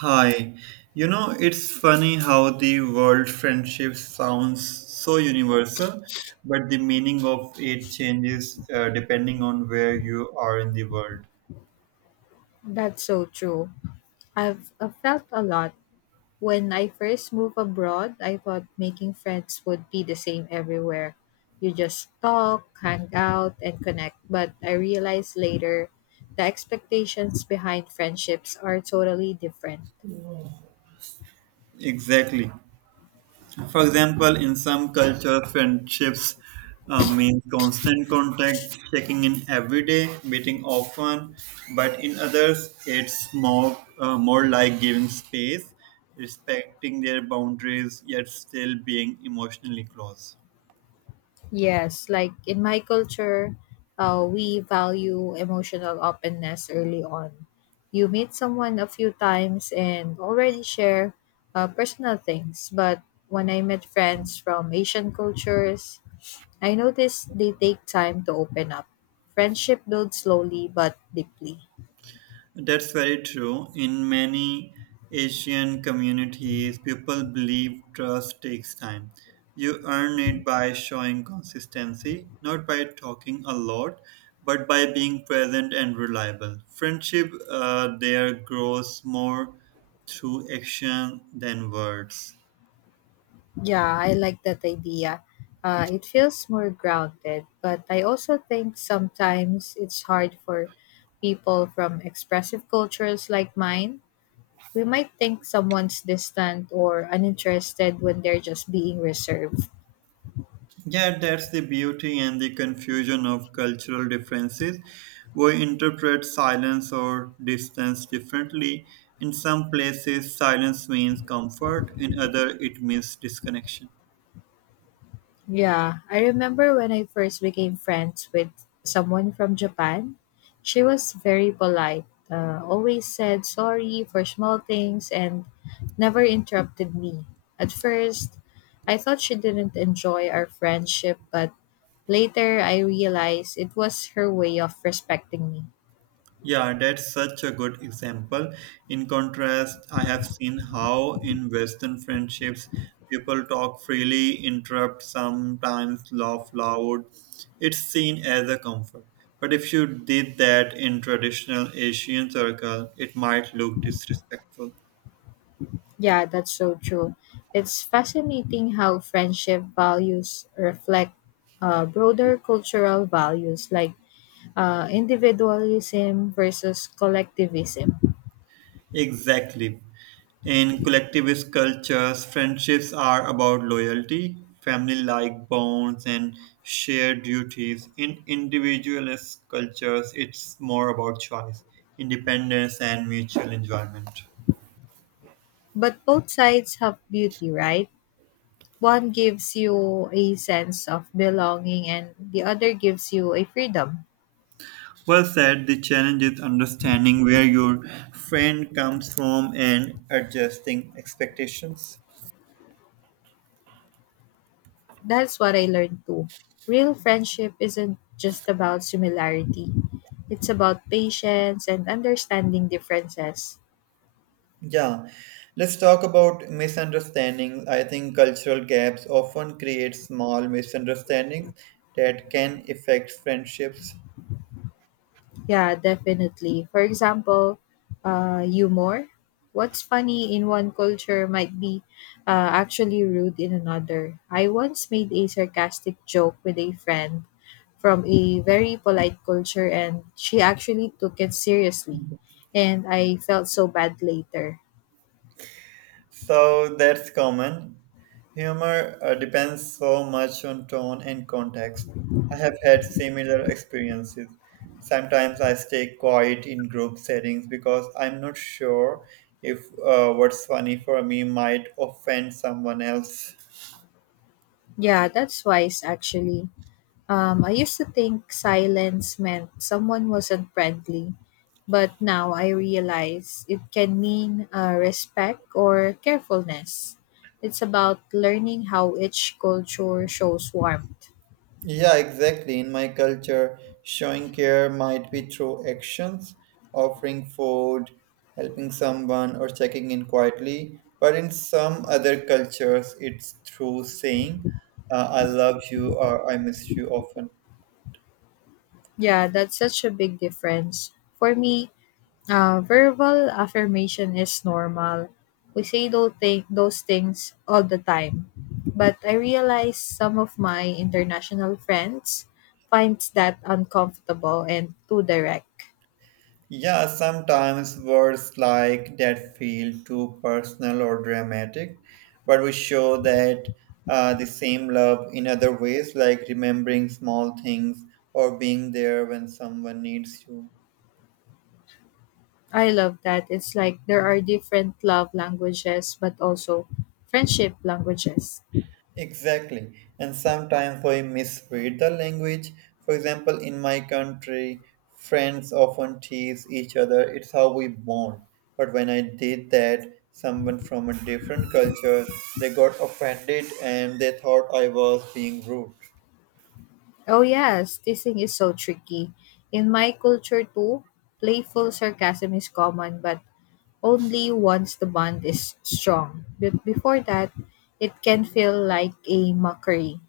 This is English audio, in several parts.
Hi. You know, it's funny how the world friendship sounds so universal, but the meaning of it changes depending on where you are in the world. That's so true. I've felt a lot. When I first moved abroad, I thought making friends would be the same everywhere. You just talk, hang out, and connect. But I realized later the expectations behind friendships are totally different. Exactly. For example, in some cultures, friendships means constant contact, checking in every day, meeting often, but in others, it's more like giving space, respecting their boundaries, yet still being emotionally close. Yes, like in my culture, we value emotional openness early on. You meet someone a few times and already share personal things, but when I met friends from Asian cultures, I noticed they take time to open up. Friendship builds slowly but deeply. That's very true. In many Asian communities, people believe trust takes time. You earn it by showing consistency, not by talking a lot, but by being present and reliable. Friendship there grows more through action than words. Yeah, I like that idea. It feels more grounded, but I also think sometimes it's hard for people from expressive cultures like mine. We might think someone's distant or uninterested when they're just being reserved. Yeah, that's the beauty and the confusion of cultural differences. We interpret silence or distance differently. In some places, silence means comfort, in other, it means disconnection. Yeah, I remember when I first became friends with someone from Japan. She was very polite, always said sorry for small things, and never interrupted me. At first, I thought she didn't enjoy our friendship, but later I realized it was her way of respecting me. Yeah, that's such a good example. In contrast, I have seen how in Western friendships people talk freely, interrupt, sometimes laugh loud. It's seen as a comfort. But if you did that in traditional Asian circle, it might look disrespectful. Yeah, that's so true. It's fascinating how friendship values reflect broader cultural values like individualism versus collectivism. Exactly. In collectivist cultures, friendships are about loyalty, family like bonds, and shared duties. In individualist cultures, it's more about choice, independence, and mutual enjoyment. But both sides have beauty, right? One gives you a sense of belonging, and the other gives you a freedom. Well said, the challenge is understanding where your friend comes from and adjusting expectations. That's what I learned too. Real friendship isn't just about similarity, it's about patience and understanding differences. Yeah, let's talk about misunderstandings. I think cultural gaps often create small misunderstandings that can affect friendships. Yeah, definitely. For example, humor. What's funny in one culture might be actually rude in another. I once made a sarcastic joke with a friend from a very polite culture, and she actually took it seriously. And I felt so bad later. So that's common. Humor depends so much on tone and context. I have had similar experiences. Sometimes I stay quiet in group settings because I'm not sure if what's funny for me might offend someone else. Yeah, that's wise actually. I used to think silence meant someone wasn't friendly, but now I realize it can mean respect or carefulness. It's about learning how each culture shows warmth. Yeah, exactly. In my culture, showing care might be through actions, offering food, helping someone, or checking in quietly. But in some other cultures, it's through saying, I love you or I miss you often. Yeah, that's such a big difference. For me, verbal affirmation is normal. We say those things all the time. But I realize some of my international friends finds that uncomfortable and too direct. Yeah, sometimes words like that feel too personal or dramatic, but we show that the same love in other ways, like remembering small things or being there when someone needs you. I love that. It's like there are different love languages, but also friendship languages. Exactly. And sometimes we misread the language. For example, in my country, friends often tease each other. It's how we bond. But when I did that, someone from a different culture, they got offended and they thought I was being rude. Oh, yes, this thing is so tricky. In my culture, too, playful sarcasm is common, but only once the bond is strong. But before that, it can feel like a mockery.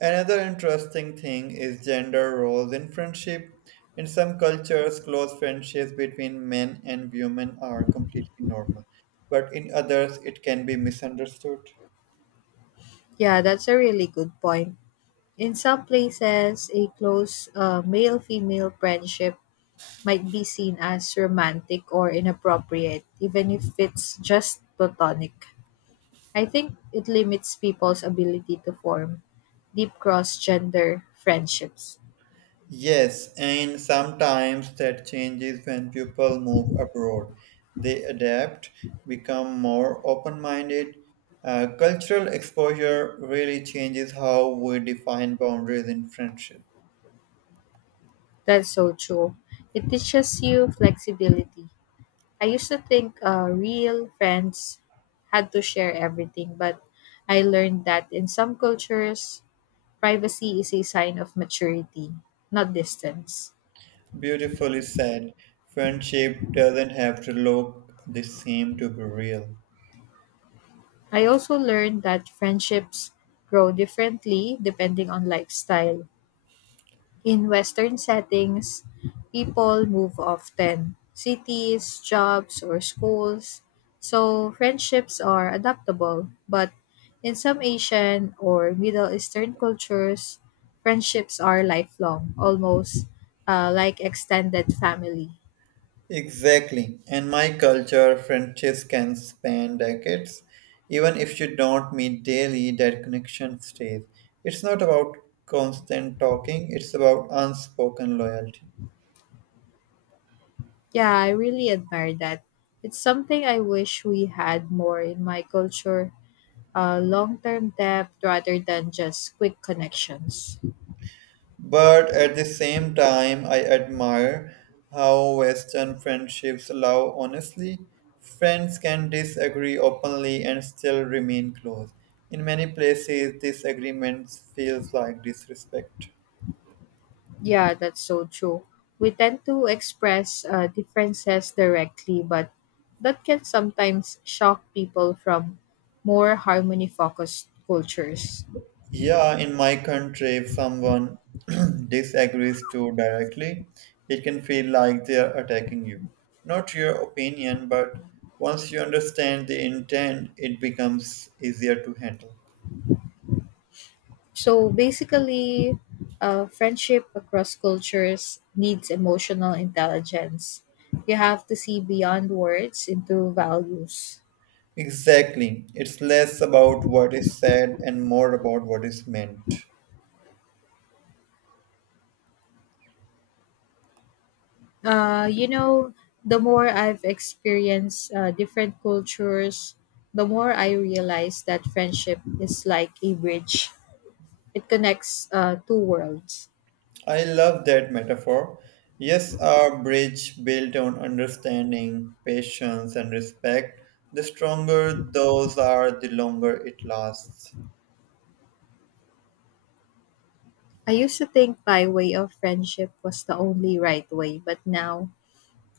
Another interesting thing is gender roles in friendship. In some cultures, close friendships between men and women are completely normal, but in others, it can be misunderstood. Yeah, that's a really good point. In some places, a close male female friendship might be seen as romantic or inappropriate, even if it's just platonic. I think it limits people's ability to form deep cross gender friendships. Yes, and sometimes that changes when people move abroad. They adapt, become more open minded. Cultural exposure really changes how we define boundaries in friendship. That's so true. It teaches you flexibility. I used to think real friends had to share everything, but I learned that in some cultures, privacy is a sign of maturity, not distance. Beautifully said, friendship doesn't have to look the same to be real. I also learned that friendships grow differently depending on lifestyle. In Western settings, people move often cities, jobs, or schools, so friendships are adaptable. But in some Asian or Middle Eastern cultures, friendships are lifelong, almost like extended family. Exactly. And my culture, friendships can span decades. Even if you don't meet daily, that connection stays. It's not about constant talking, it's about unspoken loyalty. Yeah, I really admire that. It's something I wish we had more in my culture long term depth rather than just quick connections. But at the same time, I admire how Western friendships allow honesty. Friends can disagree openly and still remain close. In many places, disagreements feels like disrespect. Yeah, that's so true. We tend to express differences directly, but that can sometimes shock people from more harmony focused cultures. Yeah, in my country, if someone disagrees too directly, it can feel like they are attacking you. Not your opinion, but once you understand the intent, it becomes easier to handle. So basically, friendship across cultures needs emotional intelligence. You have to see beyond words into values. Exactly. It's less about what is said and more about what is meant. You know, the more I've experienced different cultures, the more I realize that friendship is like a bridge. It connects two worlds. I love that metaphor. Yes, our bridge built on understanding, patience, and respect. The stronger those are, the longer it lasts. I used to think my way of friendship was the only right way, but now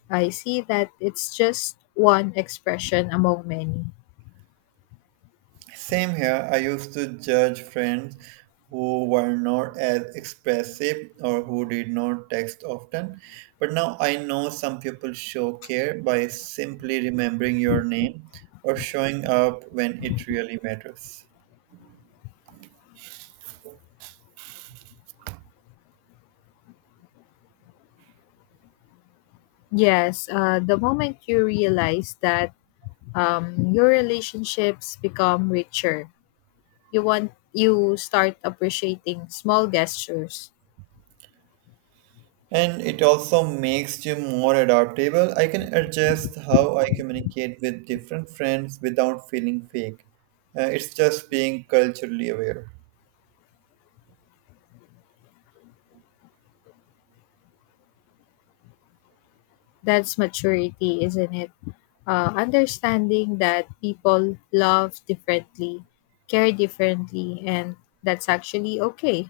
I see that it's just one expression among many. Same here. I used to judge friends who were not as expressive or who did not text often. But now I know some people show care by simply remembering your name or showing up when it really matters. Yes, the moment you realize that your relationships become richer, you start appreciating small gestures. And it also makes you more adaptable. I can adjust how I communicate with different friends without feeling fake. It's just being culturally aware. That's maturity, isn't it? Understanding that people love differently, care differently, and that's actually okay,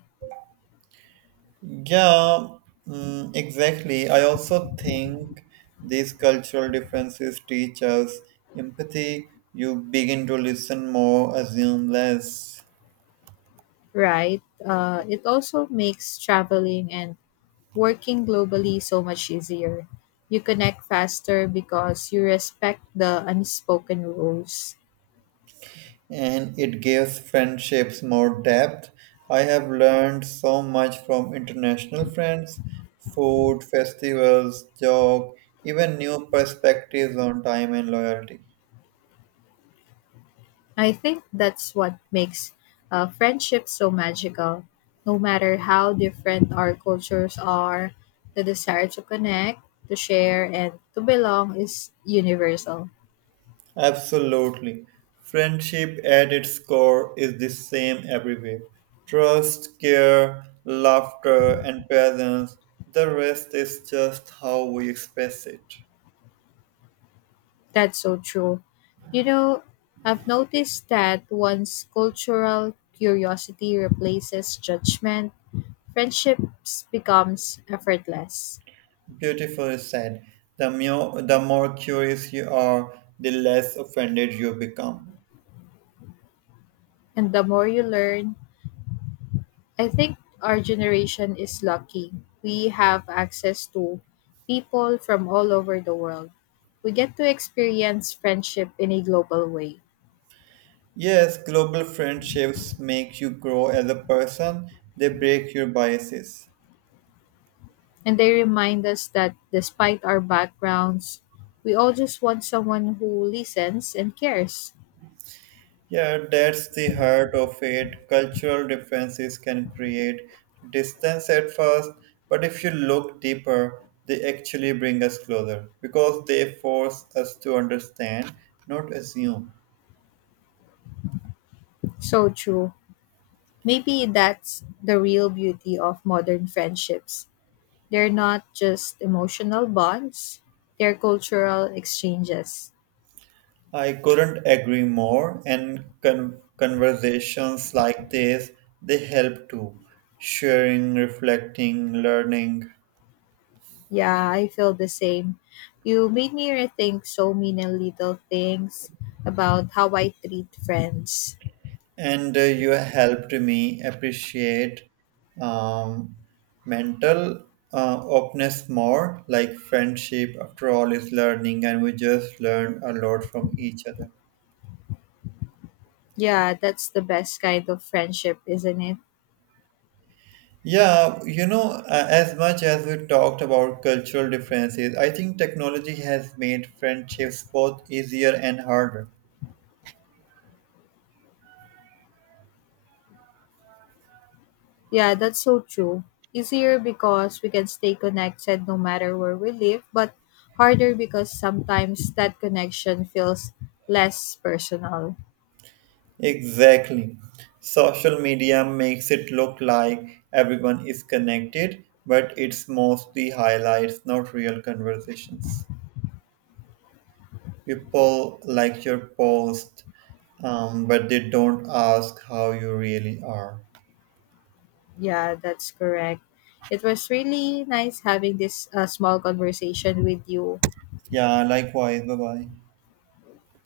Yeah, exactly. I also think these cultural differences teach us empathy. You begin to listen more, assume less, right? It also makes traveling and working globally so much easier. You connect faster because you respect the unspoken rules. and it gives friendships more depth. I have learned so much from international friends, food, festivals, job, even new perspectives on time and loyalty. I think that's what makes friendship so magical. No matter how different our cultures are, the desire to connect, to share, and to belong is universal. Absolutely. Friendship at its core is the same everywhere trust, care, laughter, and presence. The rest is just how we express it. That's so true. You know, I've noticed that once cultural curiosity replaces judgment, friendships becomes effortless. Beautifully said. The more curious you are, the less offended you become. And the more you learn, I think our generation is lucky. We have access to people from all over the world. We get to experience friendship in a global way. Yes, global friendships make you grow as a person, they break your biases. And they remind us that despite our backgrounds, we all just want someone who listens and cares. Yeah, that's the heart of it. Cultural differences can create distance at first, but if you look deeper, they actually bring us closer because they force us to understand, not assume. So true. Maybe that's the real beauty of modern friendships. They're not just emotional bonds, they're cultural exchanges. I couldn't agree more, and conversations like this they help too. Sharing, reflecting, learning. Yeah, I feel the same. You made me rethink so many little things about how I treat friends. And you helped me appreciate um, mental openness. More like friendship after all is learning, and we just learned a lot from each other. Yeah, that's the best kind of friendship, isn't it? Yeah, you know, as much as we talked about cultural differences, I think technology has made friendships both easier and harder. Yeah, that's so true. Easier because we can stay connected no matter where we live, but harder because sometimes that connection feels less personal. Exactly. Social media makes it look like everyone is connected, but it's mostly highlights, not real conversations. People like your post, but they don't ask how you really are. Yeah, that's correct. It was really nice having this small conversation with you. Yeah, likewise. Bye bye.